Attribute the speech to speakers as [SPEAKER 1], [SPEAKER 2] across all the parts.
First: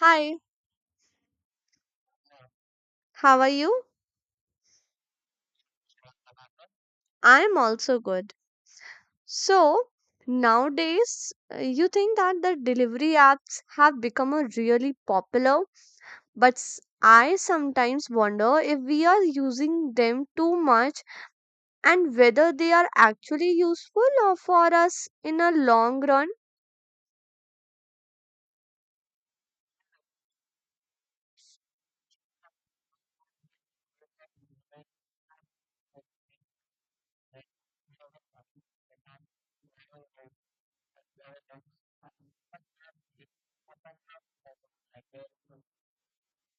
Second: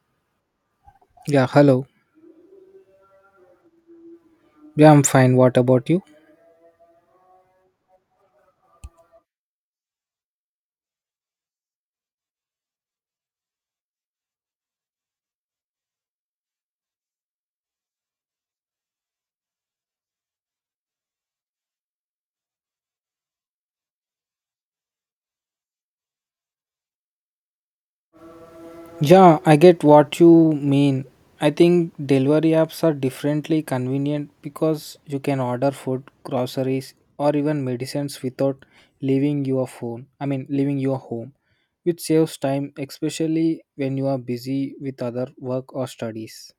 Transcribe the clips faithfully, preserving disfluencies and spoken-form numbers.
[SPEAKER 1] Hi,
[SPEAKER 2] Yeah, hello.
[SPEAKER 1] how are you?
[SPEAKER 2] Yeah, I'm fine. What about you?
[SPEAKER 1] I am also good. So, nowadays, uh, you think that the delivery apps have become a really popular, but s- I sometimes wonder if we are using them too much and whether they are actually useful or for us in a long run.
[SPEAKER 2] Yeah, I get what you mean. I think delivery apps are differently convenient because you can order food, groceries, or even medicines without leaving your phone. I mean, leaving your home, which saves time, especially when you are busy with other work or studies.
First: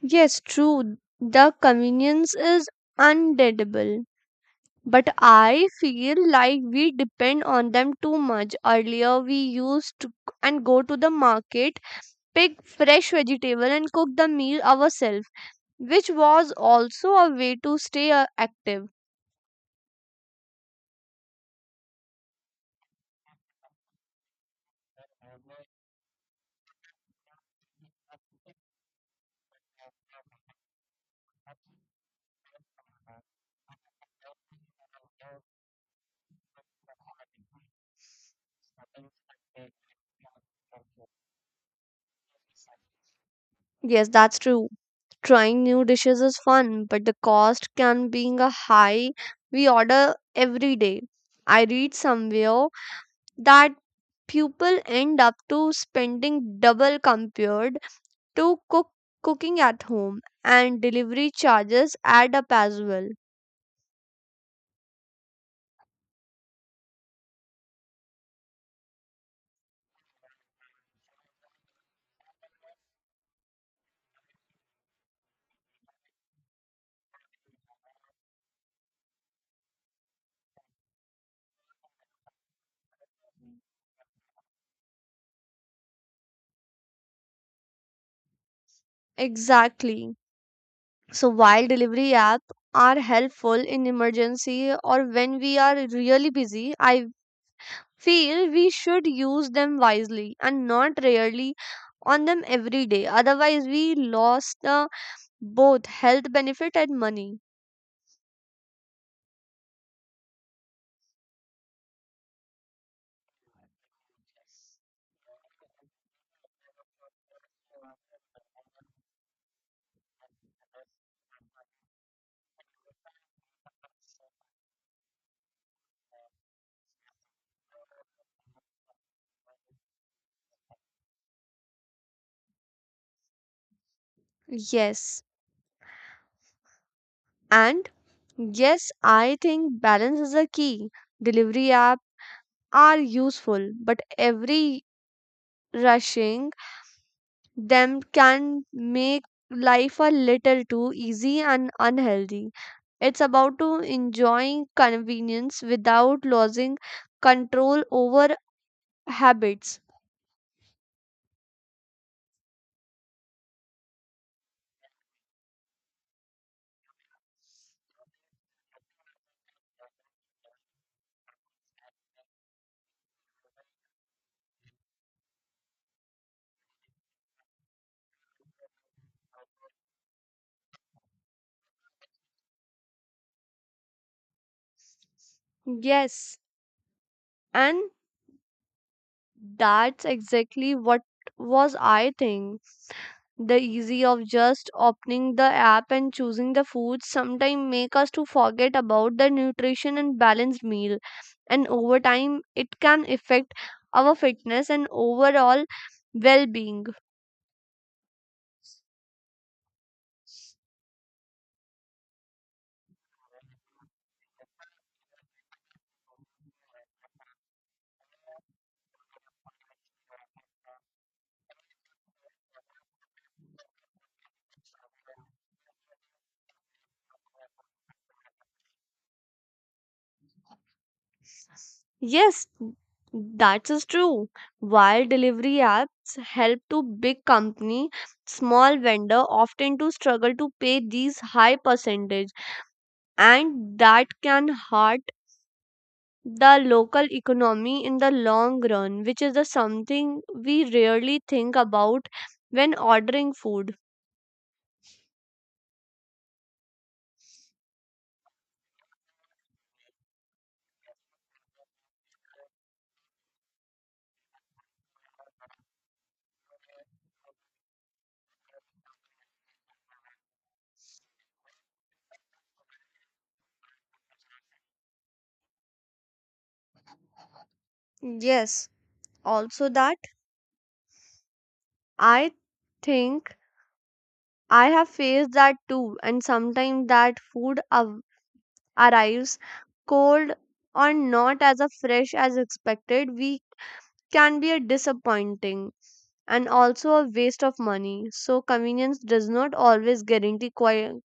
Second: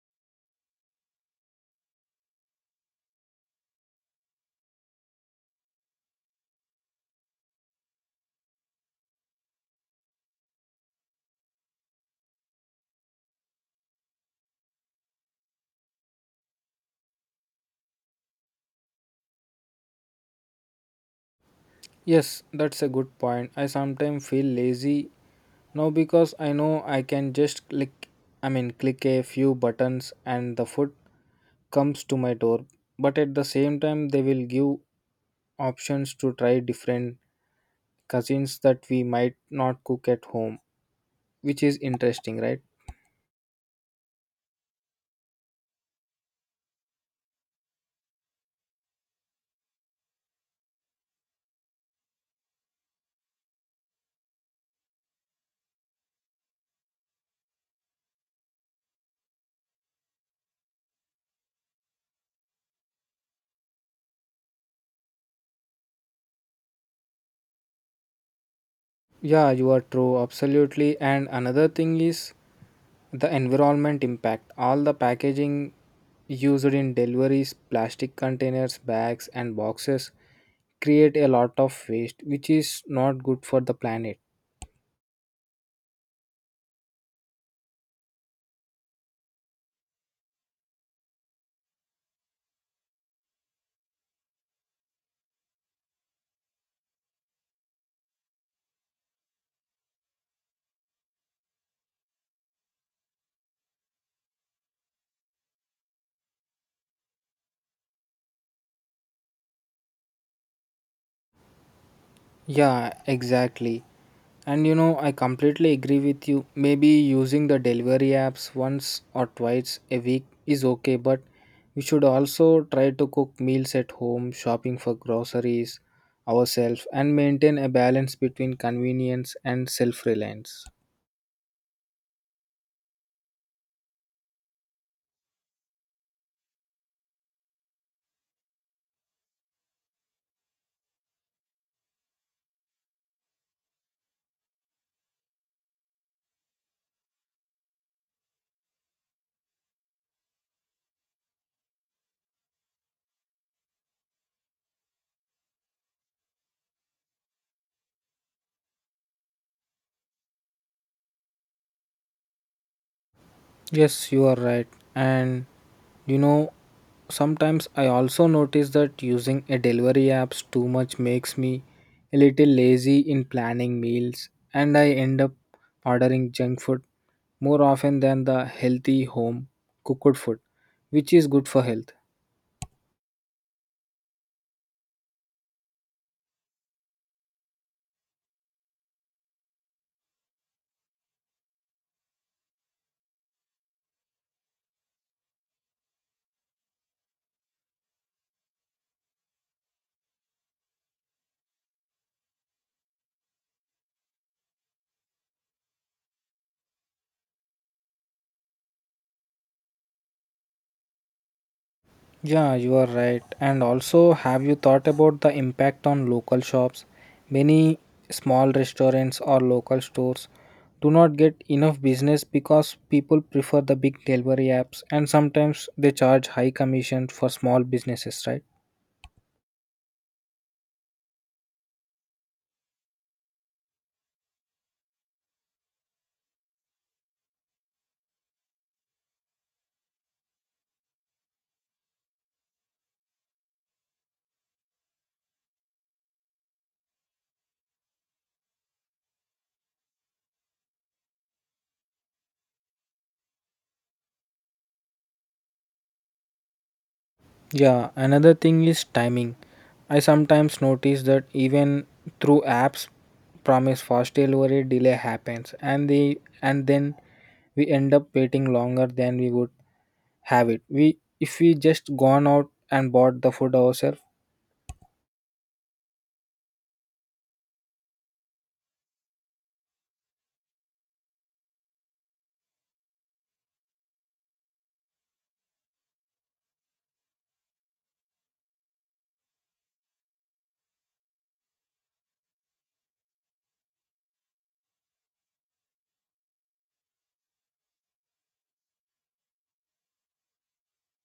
[SPEAKER 1] Yes, true. The convenience is undeadable. But I feel like we depend on them too much. Earlier, we used to g- and go to the market, pick fresh vegetable, and cook the meal ourselves, which was also a way to stay uh, active.
[SPEAKER 2] Yes, that's a good point. I sometimes feel lazy now because I know I can just click, I mean, click a few buttons and the food comes to my door, but at the same time they will give options to try different cuisines that we might not cook at home, which is interesting, right?
[SPEAKER 1] Yes, that's true. Trying new dishes is fun, but the cost can being a high. We order every day. I read somewhere that people end up to spending double compared to cook cooking at home, and delivery charges add up as well.
[SPEAKER 2] Yeah, you are true, absolutely. And another thing is the environment impact, all the packaging used in deliveries, plastic containers, bags and boxes, create a lot of waste which is not good for the planet.
[SPEAKER 1] Exactly. So while delivery apps are helpful in emergency or when we are really busy, I feel we should use them wisely and not rarely on them every day, otherwise we lost the both health benefit and money.
[SPEAKER 2] Yeah, exactly. And you know, I completely agree with you. Maybe using the delivery apps once or twice a week is okay, but we should also try to cook meals at home, shopping for groceries ourselves, and maintain a balance between convenience and self reliance.
[SPEAKER 1] Yes, and yes, I think balance is a key. Delivery app are useful, but every rushing them can make life a little too easy and unhealthy. It's about to enjoying convenience without losing control over habits.
[SPEAKER 2] Yes, you are right. And you know, sometimes I also notice that using a delivery apps too much makes me a little lazy in planning meals and I end up ordering junk food more often than the healthy home cooked food, which is good for health.
[SPEAKER 1] Yes, and that's exactly what was I think. The easy of just opening the app and choosing the foods sometimes make us to forget about the nutrition and balanced meal, and over time it can affect our fitness and overall well-being.
[SPEAKER 2] Yeah, you are right. And also, have you thought about the impact on local shops? Many small restaurants or local stores do not get enough business because people prefer the big delivery apps and sometimes they charge high commission for small businesses, right?
[SPEAKER 1] Yes, that is true. While delivery apps help to big company, small vendor often to struggle to pay these high percentage, and that can hurt the local economy in the long run, which is the something we rarely think about when ordering food.
[SPEAKER 2] Yeah, another thing is timing. I sometimes notice that even through apps promise fast delivery, delay happens and the and then we end up waiting longer than we would have it we if we just gone out and bought the food ourselves.
[SPEAKER 1] Yes, also that, I think I have faced that too, and sometimes that food av- arrives cold or not as a fresh as expected. We can be a disappointing and also a waste of money. So convenience does not always guarantee qui-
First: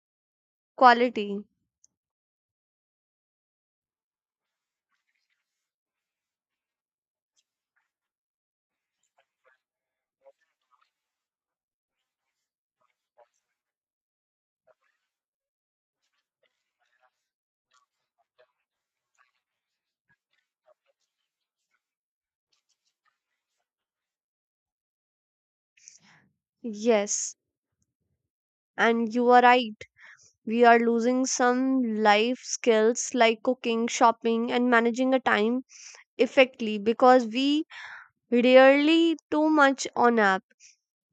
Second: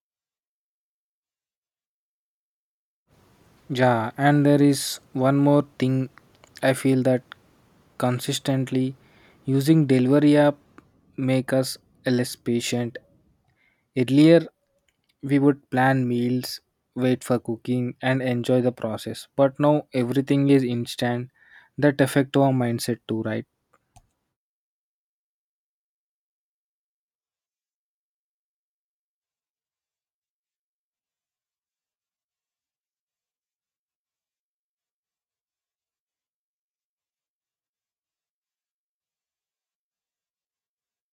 [SPEAKER 1] quality.
[SPEAKER 2] Yeah, and there is one more thing. I feel that consistently using delivery app make us less patient. Earlier we would plan meals, wait for cooking and enjoy the process, but now everything is instant. That affect our mindset too, right?
[SPEAKER 1] Yes, and you are right. We are losing some life skills like cooking, shopping, and managing a time effectively because we rarely too much on apps.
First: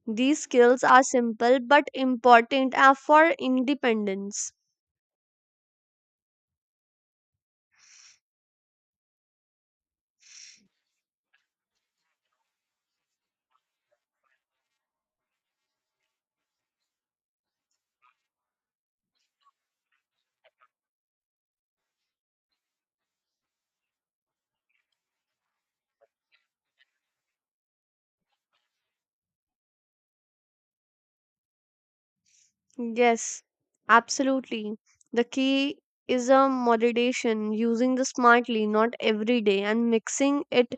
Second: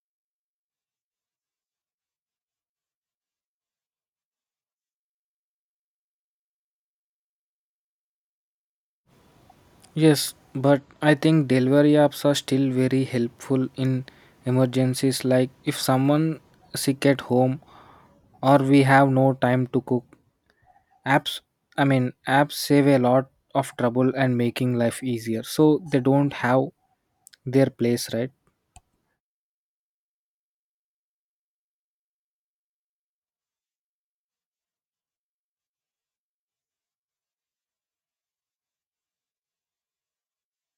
[SPEAKER 1] These skills are simple but important uh, for independence.
[SPEAKER 2] Yes, but I think delivery apps are still very helpful in emergencies, like if someone sick at home or we have no time to cook. Apps, I mean, apps save a lot of trouble and making life easier. So they don't have their place, right?
[SPEAKER 1] Yes, absolutely. The key is a moderation, using the smartly, not every day, and mixing it.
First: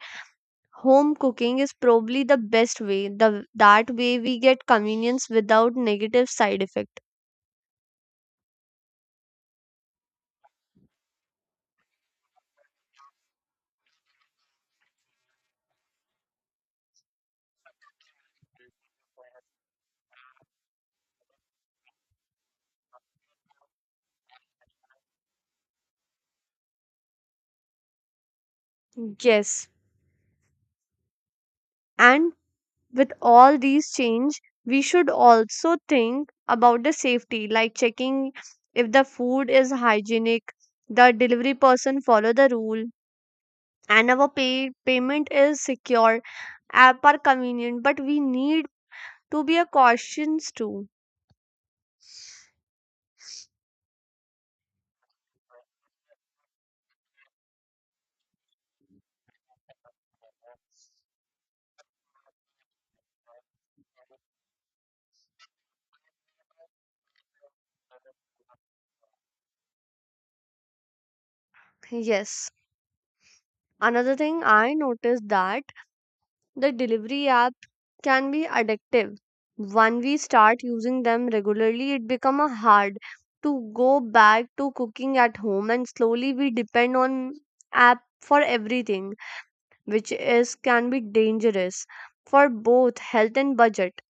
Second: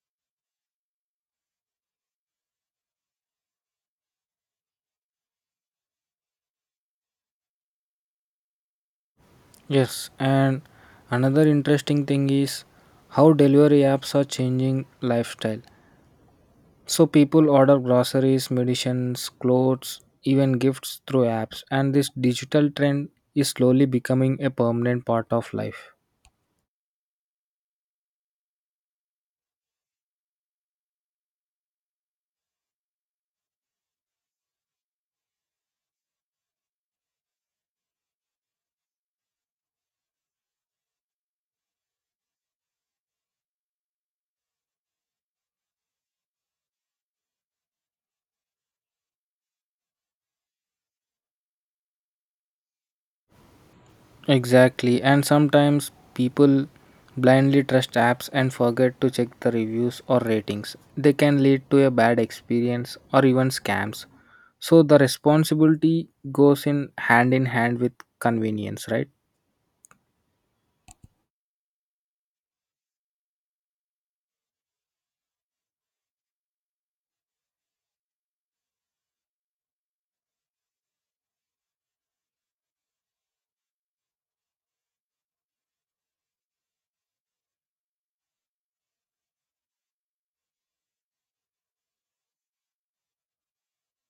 [SPEAKER 1] Home cooking is probably the best way. The that way we get convenience without negative side effect.
[SPEAKER 2] Yes, and another interesting thing is how delivery apps are changing lifestyle. So people order groceries, medicines, clothes, even gifts through apps, and this digital trend is slowly becoming a permanent part of life.
[SPEAKER 1] Yes, and with all these change we should also think about the safety like checking if the food is hygienic, the delivery person follow the rule, and our pay payment is secure. Uh, per convenient, but we need to be a cautious too.
[SPEAKER 2] Exactly, and sometimes people blindly trust apps and forget to check the reviews or ratings. They can lead to a bad experience or even scams. So the responsibility goes in hand in hand with convenience, right?
[SPEAKER 1] Yes, another thing I noticed that the delivery app can be addictive. When we start using them regularly, it becomes hard to go back to cooking at home, and slowly we depend on app for everything, which is can be dangerous for both health and budget.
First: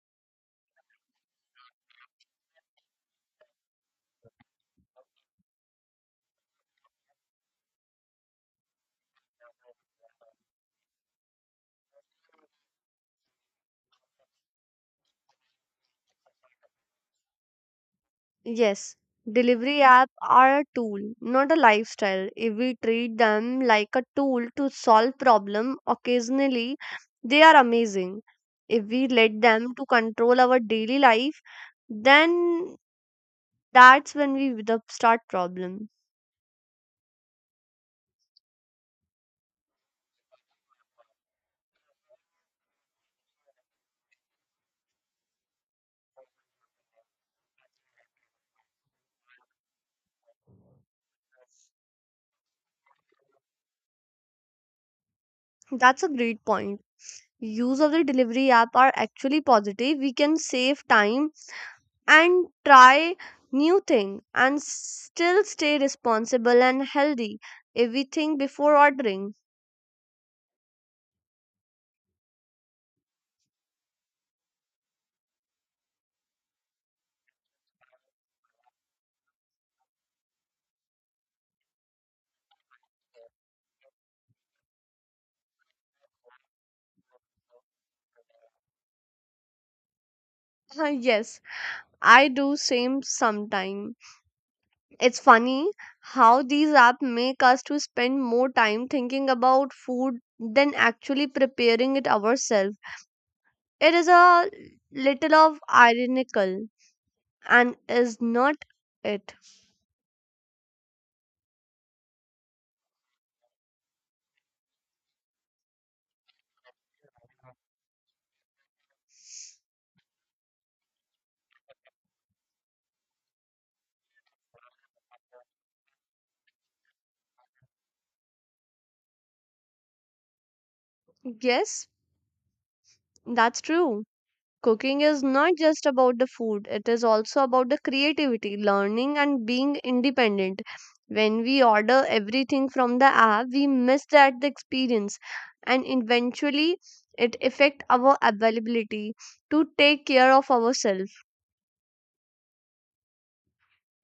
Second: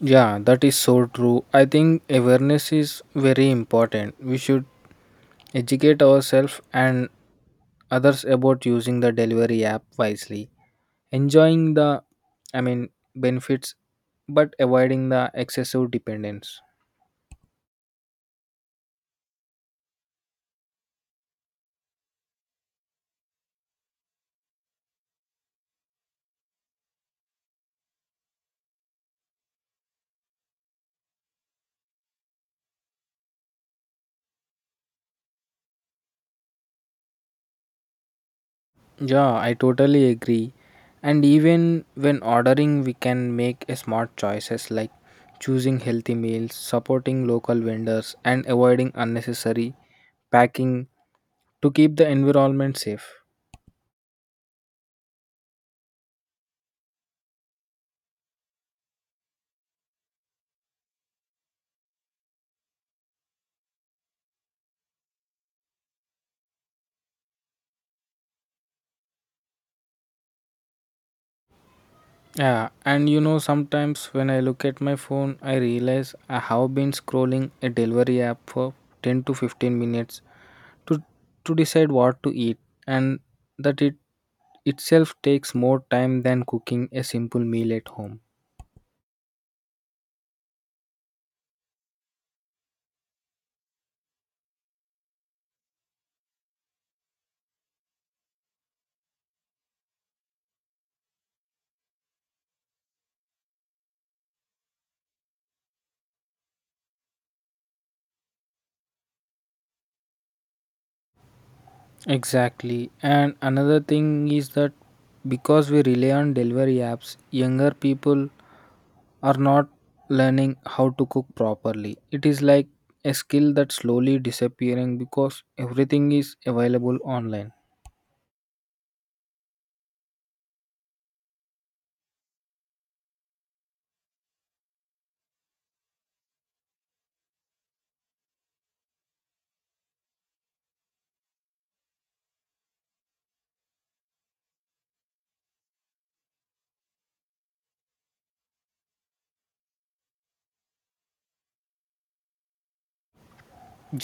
[SPEAKER 2] Yeah, that is so true. I think awareness is very important. We should educate ourselves and others about using the delivery app wisely, enjoying the, i mean benefits, but avoiding the excessive dependence.
[SPEAKER 1] Yes, delivery app are a tool, not a lifestyle. If we treat them like a tool to solve problem occasionally, they are amazing. If we let them to control our daily life, then that's when we with the start problem.
[SPEAKER 2] Yeah, I totally agree. And even when ordering we can make a smart choices, like choosing healthy meals, supporting local vendors and avoiding unnecessary packing to keep the environment safe.
[SPEAKER 1] That's a great point. Use of the delivery app are actually positive. We can save time and try new thing and still stay responsible and healthy if we think before ordering.
[SPEAKER 2] Yeah, and you know, sometimes when I look at my phone, I realize I have been scrolling a delivery app for ten to fifteen minutes to, to decide what to eat, and that it itself takes more time than cooking a simple meal at home.
[SPEAKER 1] Uh, yes, I do same sometime. It's funny how these apps make us to spend more time thinking about food than actually preparing it ourselves. It is a little of ironical, and is not it.
[SPEAKER 2] Exactly. And another thing is that because we rely on delivery apps, younger people are not learning how to cook properly. It is like a skill that's slowly disappearing because everything is available online.
[SPEAKER 1] Yes, that's true. Cooking is not just about the food, it is also about the creativity, learning, and being independent. When we order everything from the app, we miss that the experience, and eventually it affect our availability to take care of ourselves.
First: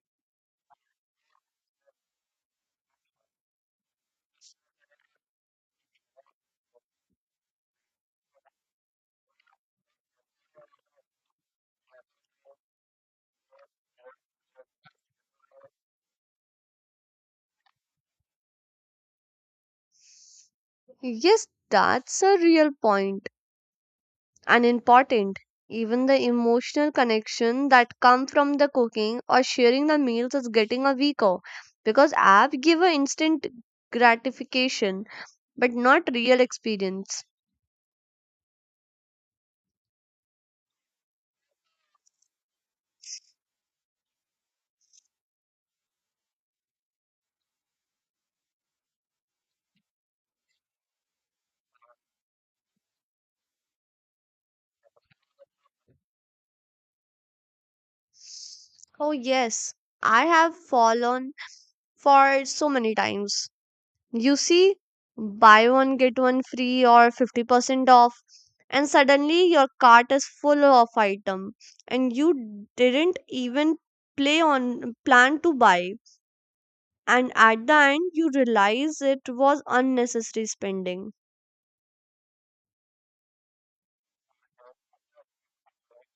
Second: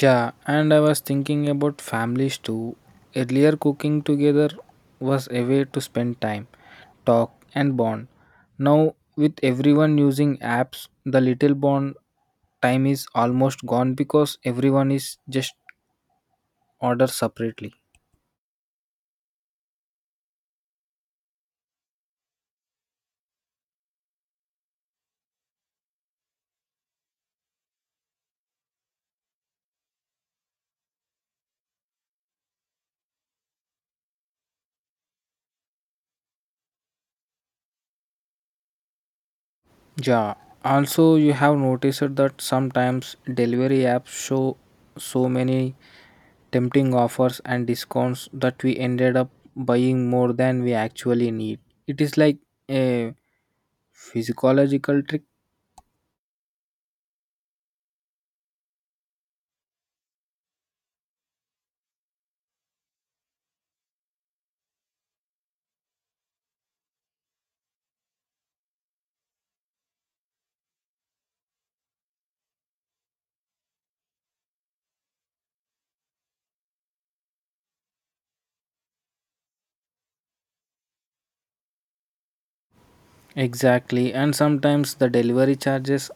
[SPEAKER 2] Yeah, and I was thinking about families too. Earlier, cooking together was a way to spend time, talk, and bond. Now, with everyone using apps, the little bond time is almost gone because everyone is just order separately.
[SPEAKER 1] Yes, that's a real point and important. Even the emotional connection that come from the cooking or sharing the meals is getting a weaker because app give a instant gratification but not real experience.
[SPEAKER 2] Yeah, also, you have noticed that sometimes delivery apps show so many tempting offers and discounts that we ended up buying more than we actually need. It is like a physiological trick.
[SPEAKER 1] Oh, yes, I have fallen for so many times. You see, buy one, get one free or fifty percent off, and suddenly your cart is full of item, and you didn't even play on plan to buy, and at the end you realize it was unnecessary spending.
[SPEAKER 2] Exactly, and sometimes the delivery charges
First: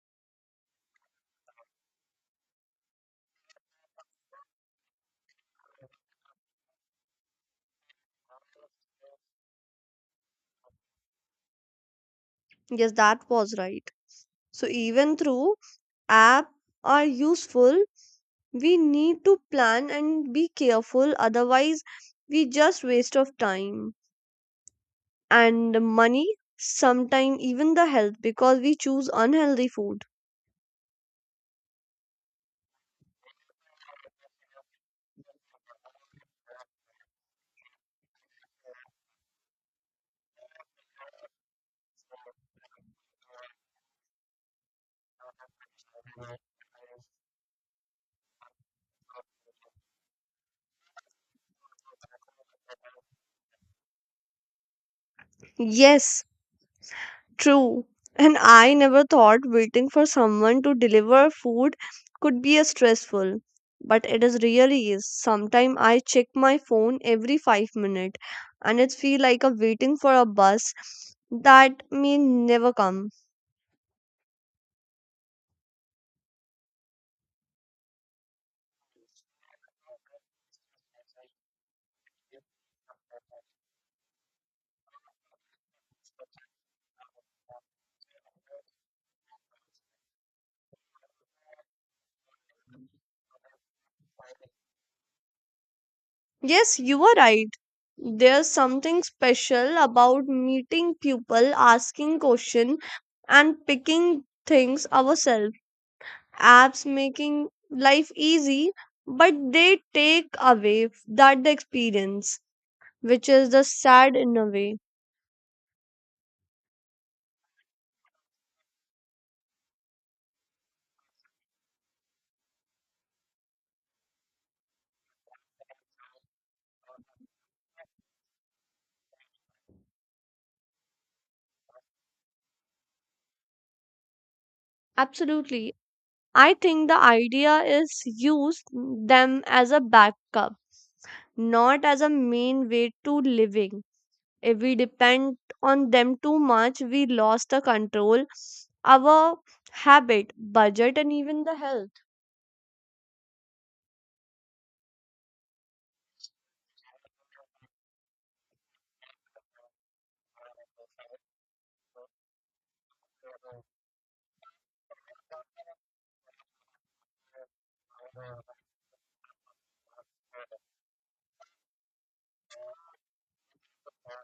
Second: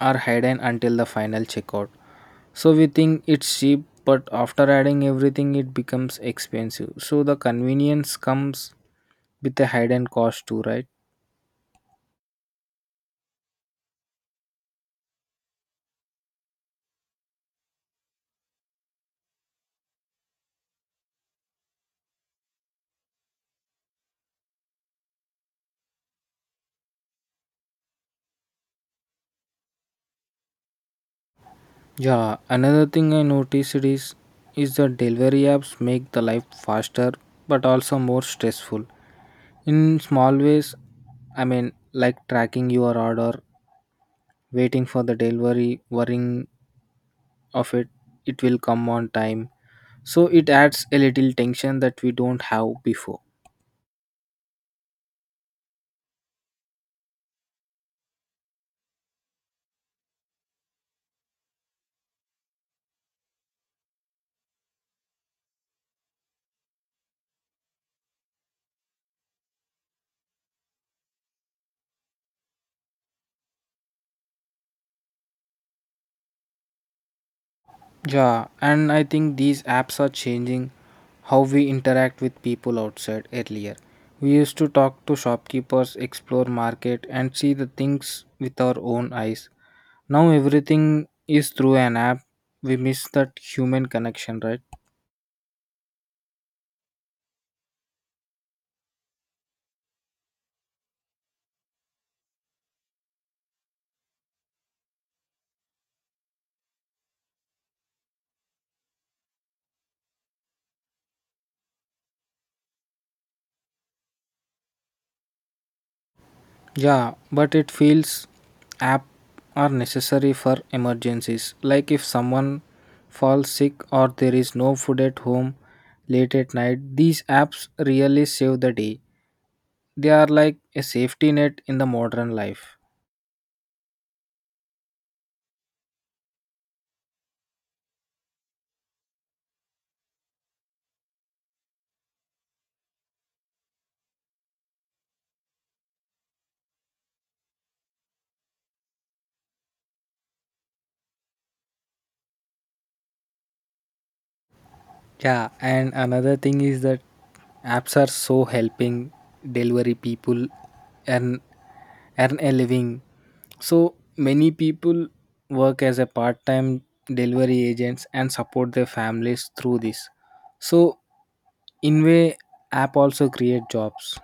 [SPEAKER 2] are hidden until the final checkout. So we think it's cheap, but after adding everything, it becomes expensive. So the convenience comes with a hidden cost too, right?
[SPEAKER 1] Yes, that was right. So even through app are useful, we need to plan and be careful, otherwise we just waste of time and money, sometimes even the health because we choose unhealthy food.
[SPEAKER 2] Yeah, another thing I noticed is is the delivery apps make the life faster but also more stressful. In small ways, I mean like tracking your order, waiting for the delivery, worrying of it, it will come on time. So it adds a little tension that we don't have before.
[SPEAKER 1] Yes, true. And I never thought waiting for someone to deliver food could be a stressful, but it is really is. Sometimes I check my phone every five minutes and it feel like a waiting for a bus that may never come.
[SPEAKER 2] Yeah, and I think these apps are changing how we interact with people outside earlier. We used to talk to shopkeepers, explore market and see the things with our own eyes. Now everything is through an app. We miss that human connection, right?
[SPEAKER 1] Yes, you are right. There's something special about meeting people, asking questions, and picking things ourselves. Apps making life easy, but they take away that the experience, which is the sad in a way.
[SPEAKER 2] Yeah, but it feels app are necessary for emergencies. Like if someone falls sick or there is no food at home late at night, these apps really save the day. They are like a safety net in the modern life.
[SPEAKER 1] Absolutely. I think the idea is use them as a backup, not as a main way to living. If we depend on them too much, we lost the control our habit, budget, and even the health.
[SPEAKER 2] Yeah, and another thing is that apps are so helping delivery people earn earn a living. So many people work as a part-time delivery agents and support their families through this. So in way, app also create jobs.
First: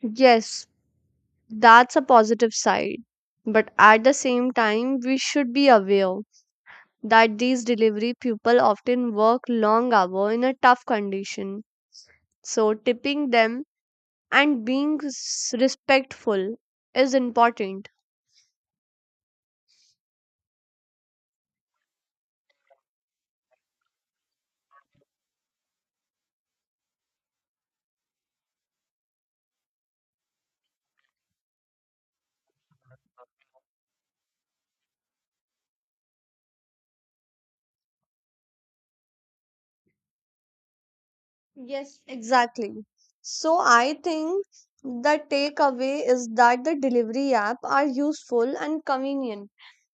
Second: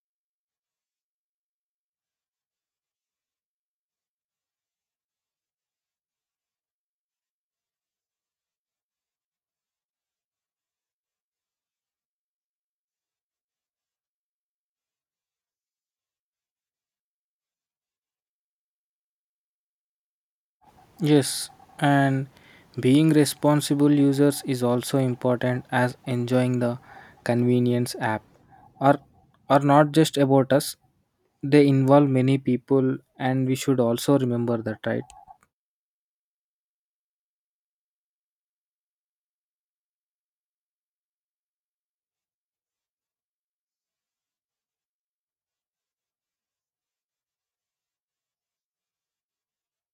[SPEAKER 1] Yes, that's a positive side. But at the same time, we should be aware that these delivery people often work long hours in a tough condition. So tipping them and being s- respectful is important.
[SPEAKER 2] Yes, and being responsible users is also important as enjoying the convenience. App are are not just about us. They involve many people and we should also remember that, right?
[SPEAKER 1] Exactly. So I think the takeaway is that the delivery app are useful and convenient,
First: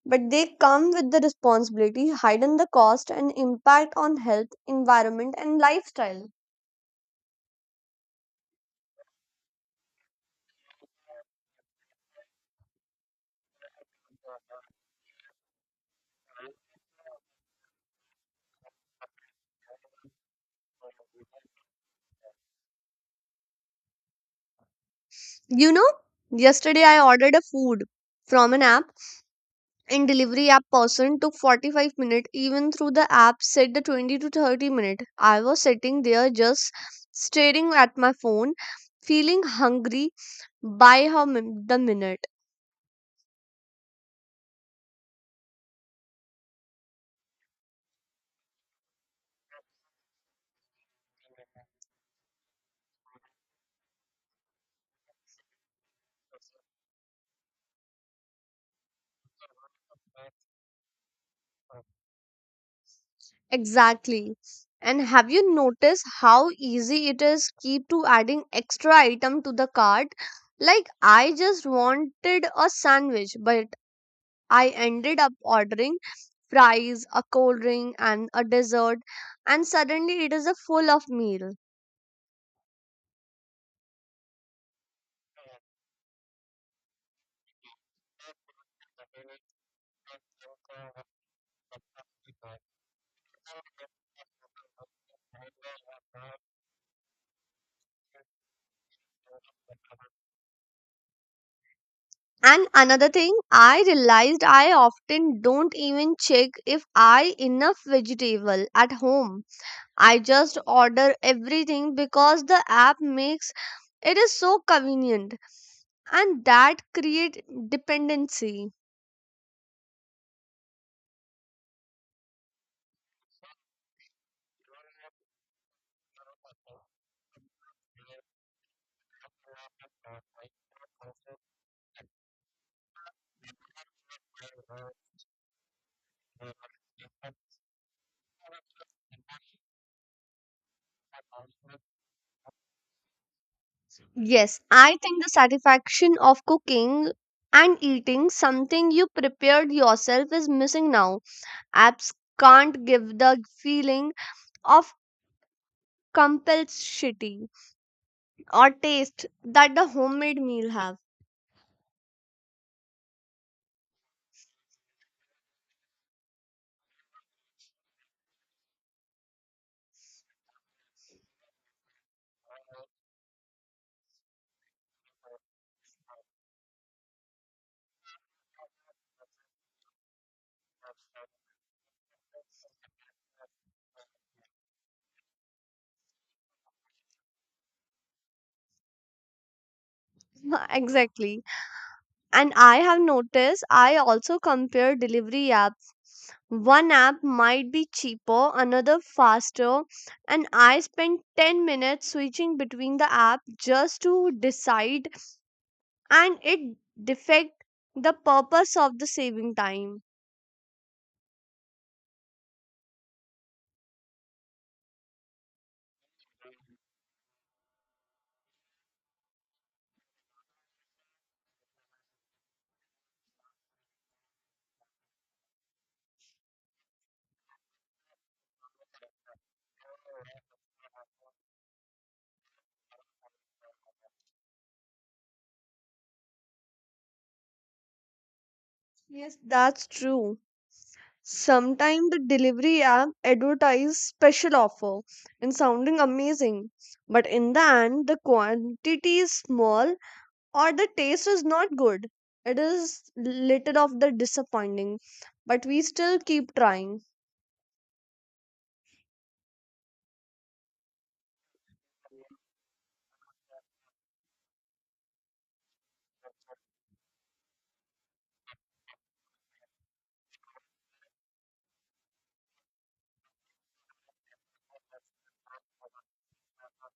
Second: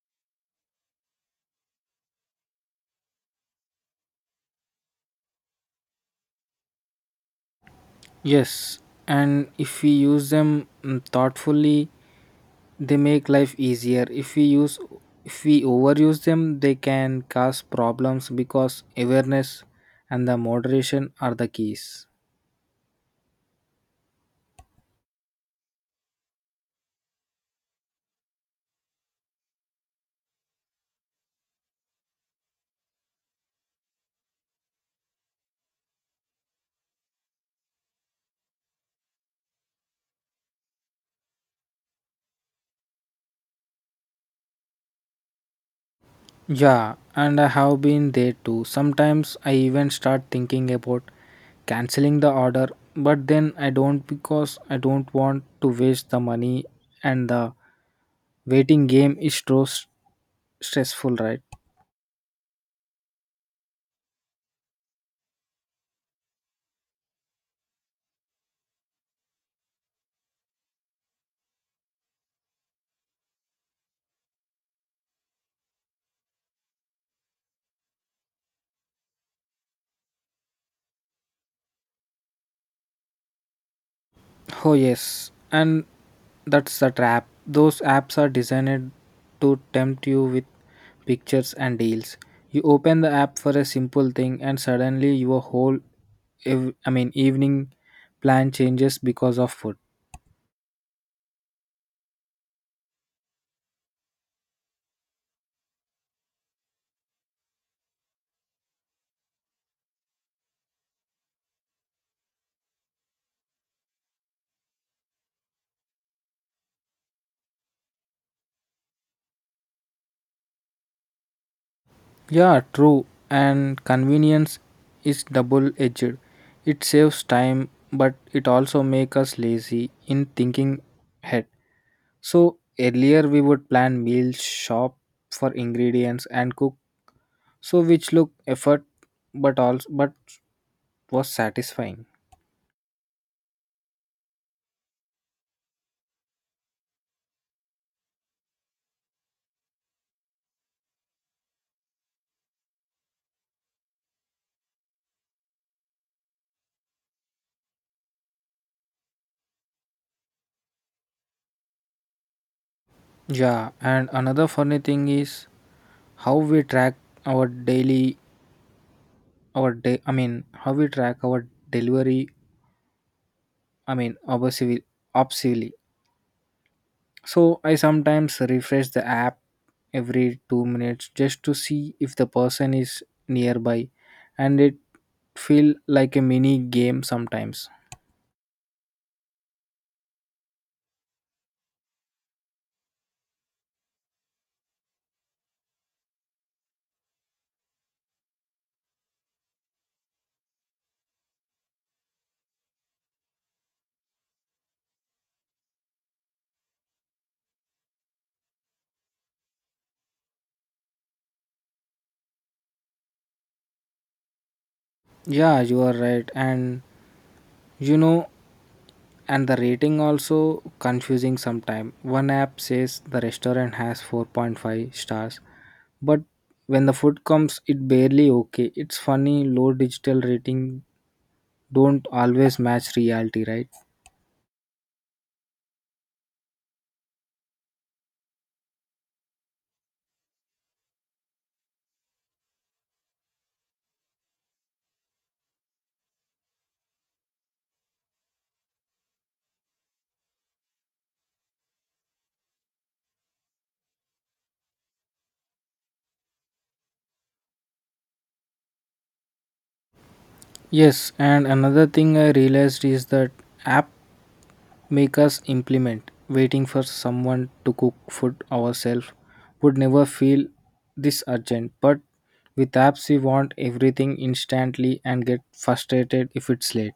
[SPEAKER 1] but they come with the responsibility, hidden the cost and impact on health, environment and lifestyle.
[SPEAKER 2] Yes, and if we use them, mm, thoughtfully, they make life easier. If we use if we overuse them, they can cause problems, because awareness and the moderation are the keys.
[SPEAKER 1] You know, yesterday I ordered a food from an app. In delivery app person took forty-five minutes even through the app said the twenty to thirty minute. I was sitting there just staring at my phone, feeling hungry by how min- the minute.
[SPEAKER 2] Yeah, and I have been there too. Sometimes I even start thinking about canceling the order, but then I don't because I don't want to waste the money, and the waiting game is so s- stressful, right?
[SPEAKER 1] Exactly. And have you noticed how easy it is keep to adding extra item to the cart. Like I just wanted a sandwich, but I ended up ordering fries, a cold drink, and a dessert, and suddenly it is a full of meal.
[SPEAKER 2] Oh, yes, and that's the trap. Those apps are designed to tempt you with pictures and deals. You open the app for a simple thing, and suddenly your whole, ev- I mean, evening plan changes because of food.
[SPEAKER 1] And another thing, I realized I often don't even check if I enough vegetable at home. I just order everything because the app makes it is so convenient, and that create dependency.
[SPEAKER 2] Yeah, true. And convenience is double edged. It saves time, but it also makes us lazy in thinking ahead. So earlier we would plan meals, shop for ingredients and cook. So which look effort but also but was satisfying.
[SPEAKER 1] Yes, I think the satisfaction of cooking and eating something you prepared yourself is missing now. Apps can't give the feeling of compulsivity or taste that the homemade meal have.
[SPEAKER 2] Yeah, and another funny thing is how we track our daily our day I mean how we track our delivery, I mean obsessively obsessively. So I sometimes refresh the app every two minutes just to see if the person is nearby, and it feel like a mini game sometimes.
[SPEAKER 1] Exactly. And I have noticed I also compare delivery apps. One app might be cheaper, another faster, and I spend ten minutes switching between the app just to decide, and it defect the purpose of the saving time.
[SPEAKER 2] Yeah, you are right. And you know, and the rating also confusing sometime. One app says the restaurant has four point five stars, but when the food comes, it barely okay. It's funny, low digital rating don't always match reality, right?
[SPEAKER 1] Yes, that's true. Sometimes the delivery app advertise special offer and sounding amazing, but in the end the quantity is small or the taste is not good. It is little of the disappointing, but we still keep trying.
[SPEAKER 2] Yes, and another thing I realized is that app make us implement. Waiting for someone to cook food ourselves would never feel this urgent. But with apps, we want everything instantly and get frustrated if it's late.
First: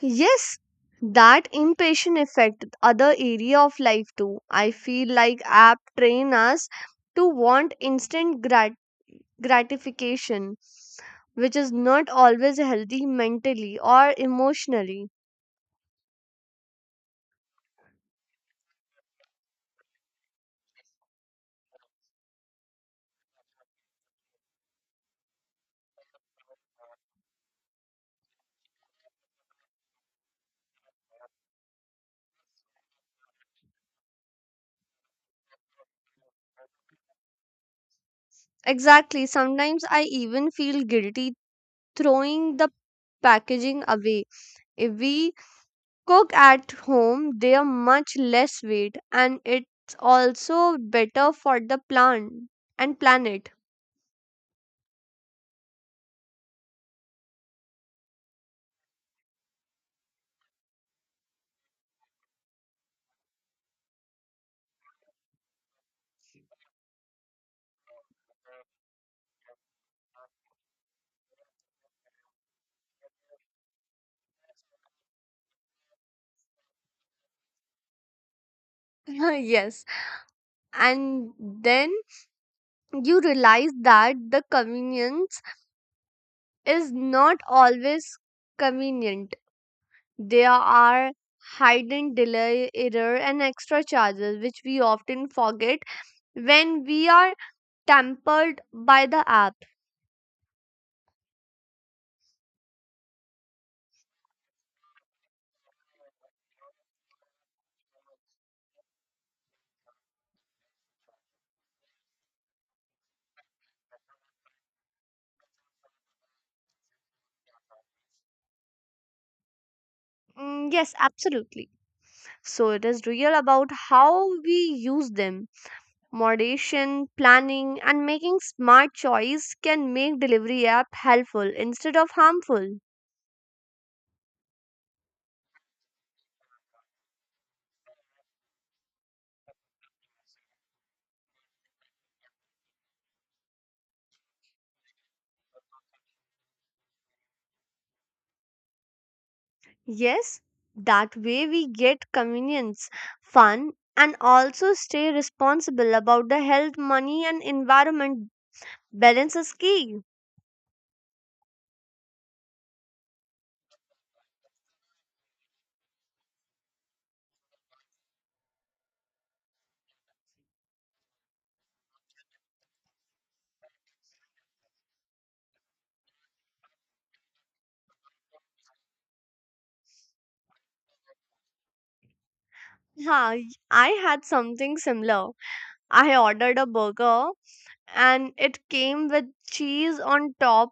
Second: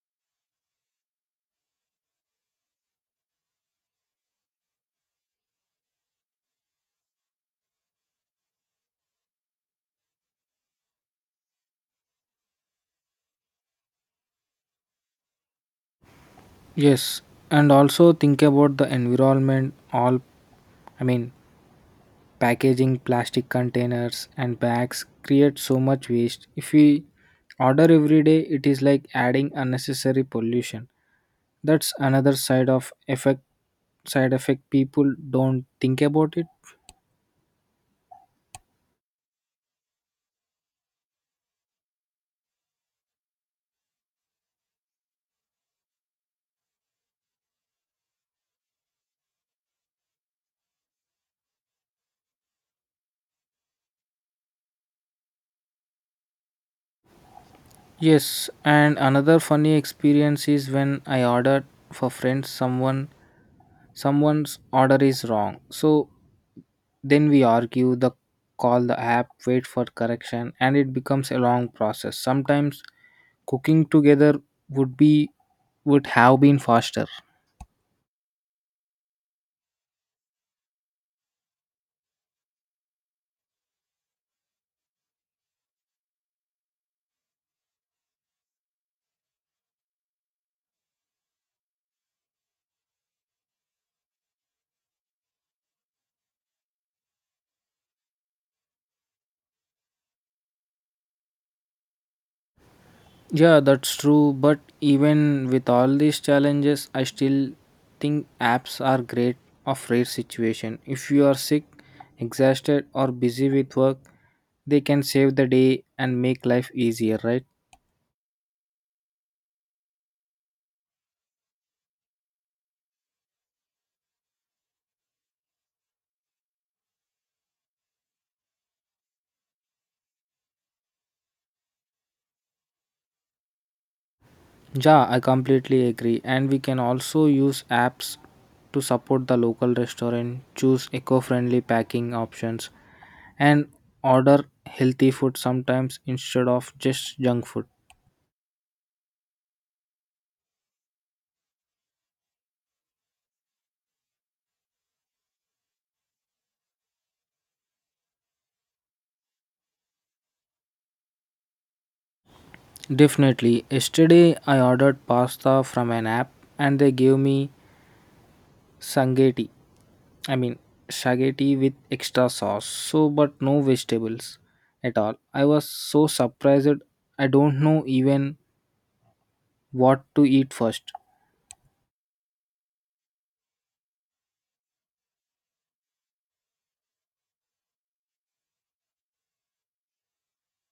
[SPEAKER 1] Yes, that impatient affect other area of life too. I feel like app train us to want instant grat gratification, which is not always healthy mentally or emotionally.
[SPEAKER 2] Yes, and also think about the environment. All I mean, packaging, plastic containers, and bags create so much waste. If we order every day, it is like adding unnecessary pollution. That's another side of effect side effect people don't think about it.
[SPEAKER 1] Exactly, sometimes I even feel guilty throwing the packaging away. If we cook at home, they are much less weight and it's also better for the plant and planet.
[SPEAKER 2] Yes, and another funny experience is when I ordered for friends, someone someone's order is wrong. So then we argue, the call the app, wait for correction, and it becomes a long process. Sometimes cooking together would be would have been faster.
[SPEAKER 1] Yes, and then you realize that the convenience is not always convenient. There are hidden delay, error, and extra charges which we often forget when we are tempered by the app.
[SPEAKER 2] Yeah, that's true. But even with all these challenges, I still think apps are great of rare situation. If you are sick, exhausted, or busy with work, they can save the day and make life easier, right?
[SPEAKER 1] Mm, yes, absolutely. So it is real about how we use them. Moderation, planning, and making smart choice can make delivery app helpful instead of harmful.
[SPEAKER 2] Yeah, I completely agree. And we can also use apps to support the local restaurant, choose eco-friendly packing options, and order healthy food sometimes instead of just junk food.
[SPEAKER 1] Yes, that way we get convenience, fun, and also stay responsible about the health, money, and environment. Balance is key.
[SPEAKER 2] Definitely. Yesterday I ordered pasta from an app and they gave me sangetti. I mean spaghetti with extra sauce. So but no vegetables at all. I was so surprised I don't know even what to eat first.
[SPEAKER 1] Yeah, I had something similar. I ordered a burger and it came with cheese on top,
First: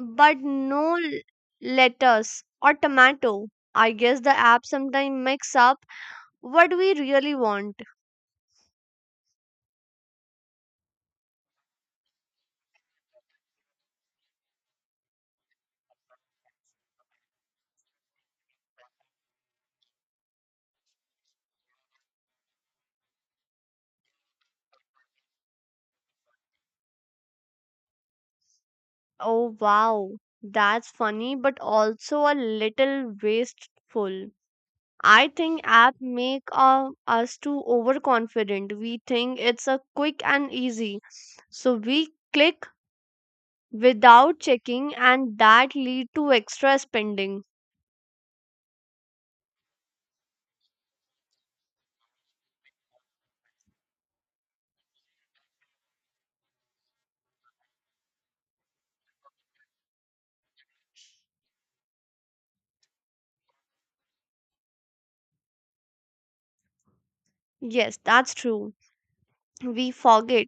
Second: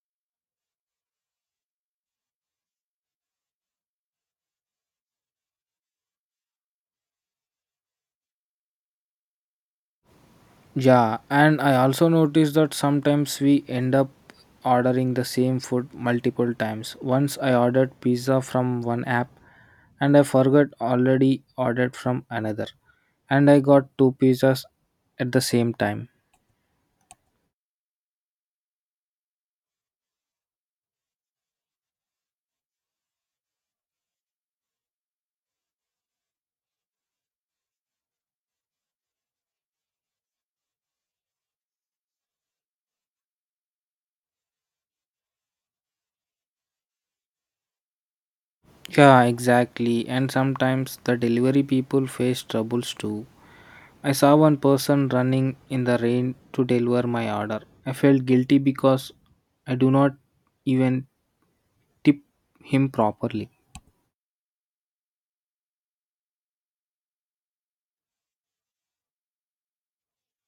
[SPEAKER 1] but no l- lettuce or tomato. I guess the app sometimes mix up what we really want.
[SPEAKER 2] Yeah, and I also noticed that sometimes we end up ordering the same food multiple times. Once I ordered pizza from one app and I forgot already ordered from another, and I got two pizzas at the same time.
[SPEAKER 1] Oh wow, that's funny, but also a little wasteful. I think app make uh, us too overconfident. We think it's a quick and easy, so we click without checking and that lead to extra spending.
[SPEAKER 2] Yeah, exactly. And sometimes the delivery people face troubles too. I saw one person running in the rain to deliver my order. I felt guilty because I do not even tip him properly.
[SPEAKER 1] Yes, that's true. We forget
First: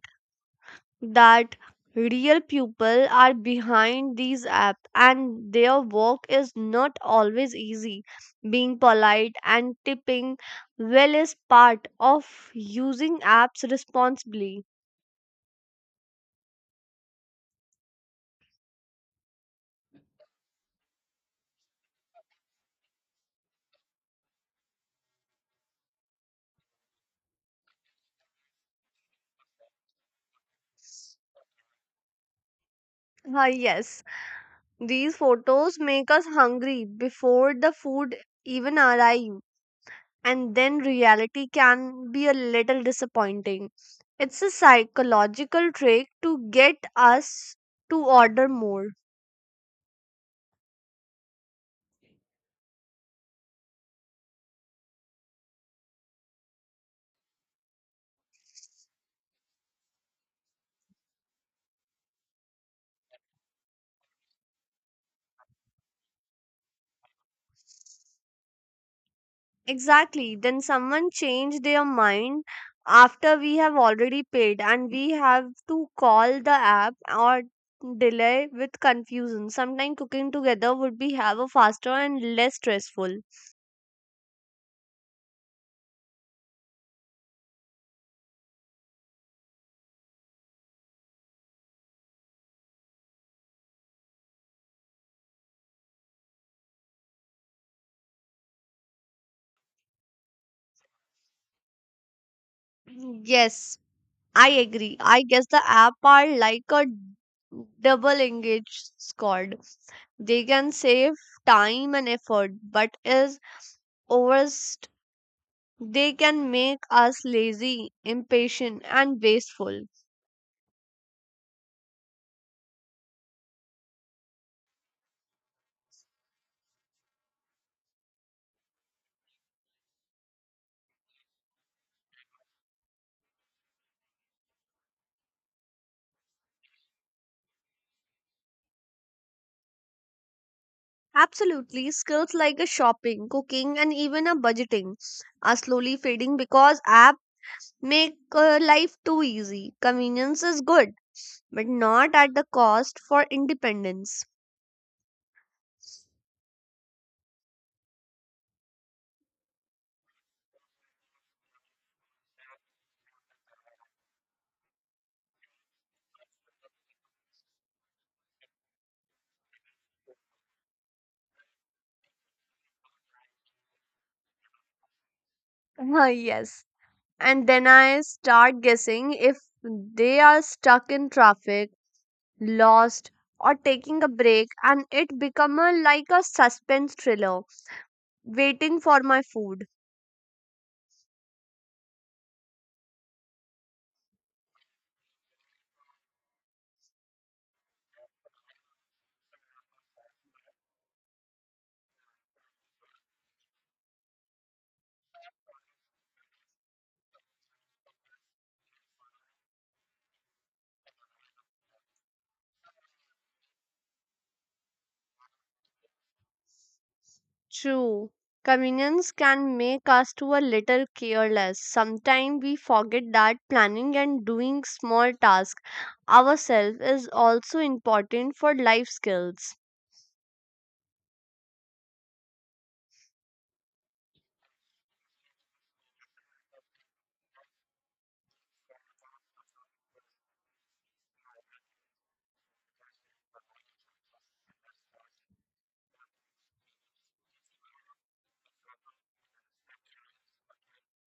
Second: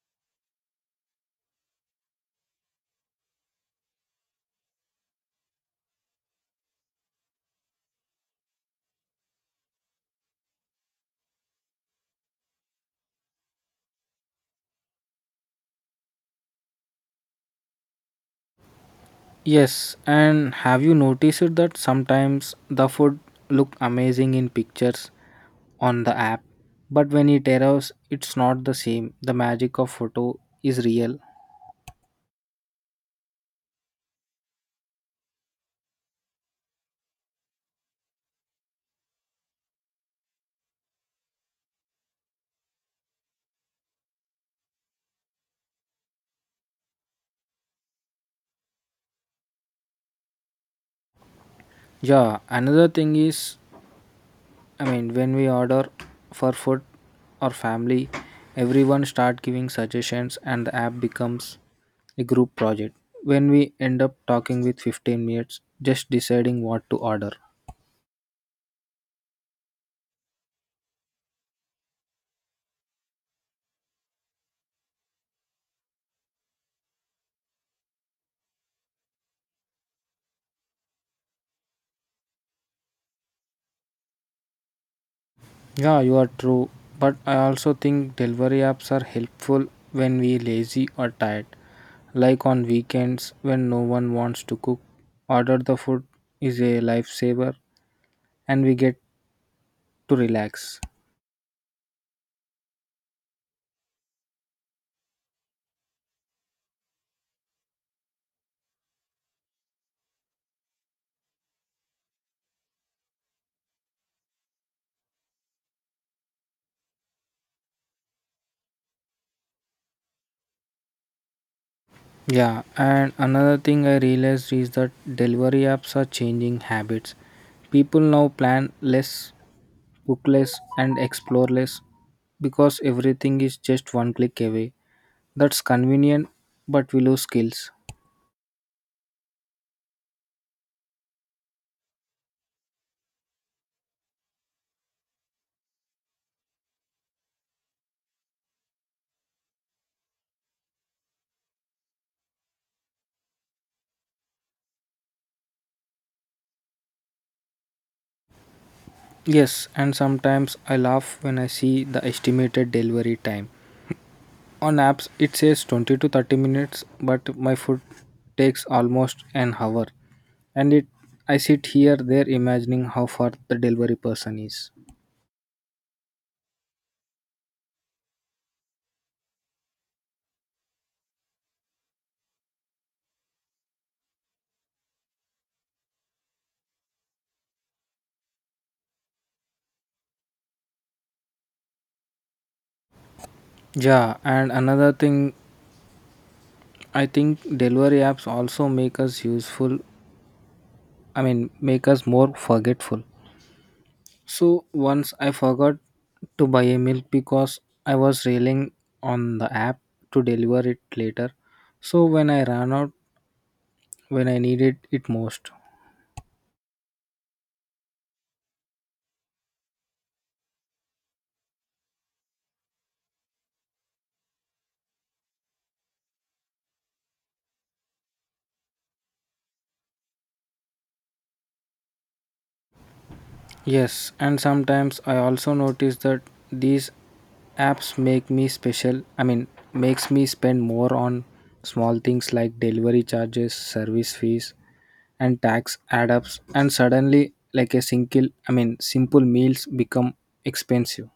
[SPEAKER 1] that real people are behind these apps and their work is not always easy. Being polite and tipping well is part of using apps responsibly.
[SPEAKER 2] Yes, and have you noticed it that sometimes the food look amazing in pictures on the app, but when it arrives, it's not the same. The magic of photo is real.
[SPEAKER 1] Ah yes, these photos make us hungry before the food even arrives, and then reality can be a little disappointing. It's a psychological trick to get us to order more.
[SPEAKER 2] Yeah, another thing is, I mean, when we order for food or family, everyone start giving suggestions, and the app becomes a group project. When we end up talking with fifteen minutes, just deciding what to order.
[SPEAKER 1] Exactly. Then someone change their mind after we have already paid, and we have to call the app or delay with confusion. Sometimes cooking together would be have a faster and less stressful.
[SPEAKER 2] Yeah, you are true. But I also think delivery apps are helpful when we lazy or tired. Like on weekends when no one wants to cook, order the food is a lifesaver and we get to relax.
[SPEAKER 1] Yes, I agree. I guess the app are like a double engaged squad. They can save time and effort, but is overst they can make us lazy, impatient, and wasteful.
[SPEAKER 2] Yeah, and another thing I realized is that delivery apps are changing habits. People now plan less, book less, and explore less because everything is just one click away. That's convenient, but we lose skills.
[SPEAKER 1] Absolutely, skills like a shopping, cooking, and even a budgeting are slowly fading because apps make uh, life too easy. Convenience is good, but not at the cost for independence.
[SPEAKER 2] Yes, and sometimes I laugh when I see the estimated delivery time. On apps, it says twenty to thirty minutes, but my food takes almost an hour. And it I sit here there imagining how far the delivery person is.
[SPEAKER 1] Yes. And then I start guessing if they are stuck in traffic, lost, or taking a break, and it become a, like a suspense thriller, waiting for my food.
[SPEAKER 2] Yeah, and another thing, I think delivery apps also make us useful, I mean, make us more forgetful. So once I forgot to buy a milk because I was railing on the app to deliver it later. So when I ran out when I needed it most.
[SPEAKER 1] True, convenience can make us to a little careless. Sometimes we forget that planning and doing small tasks ourselves is also important for life skills.
[SPEAKER 2] Yes, and sometimes I also notice that these apps make me special. I mean, makes me spend more on small things like delivery charges, service fees, and tax add ups, and suddenly like a single I mean simple meals become expensive.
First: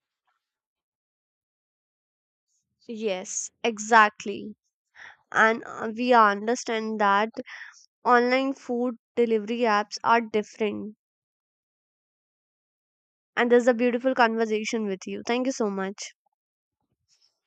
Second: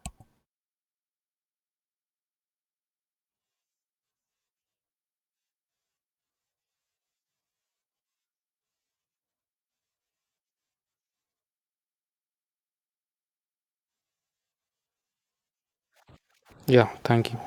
[SPEAKER 1] Yes, exactly. And uh, we understand that online food delivery apps are different. And this is a beautiful conversation with you. Thank you so much.
[SPEAKER 2] Yeah, thank you.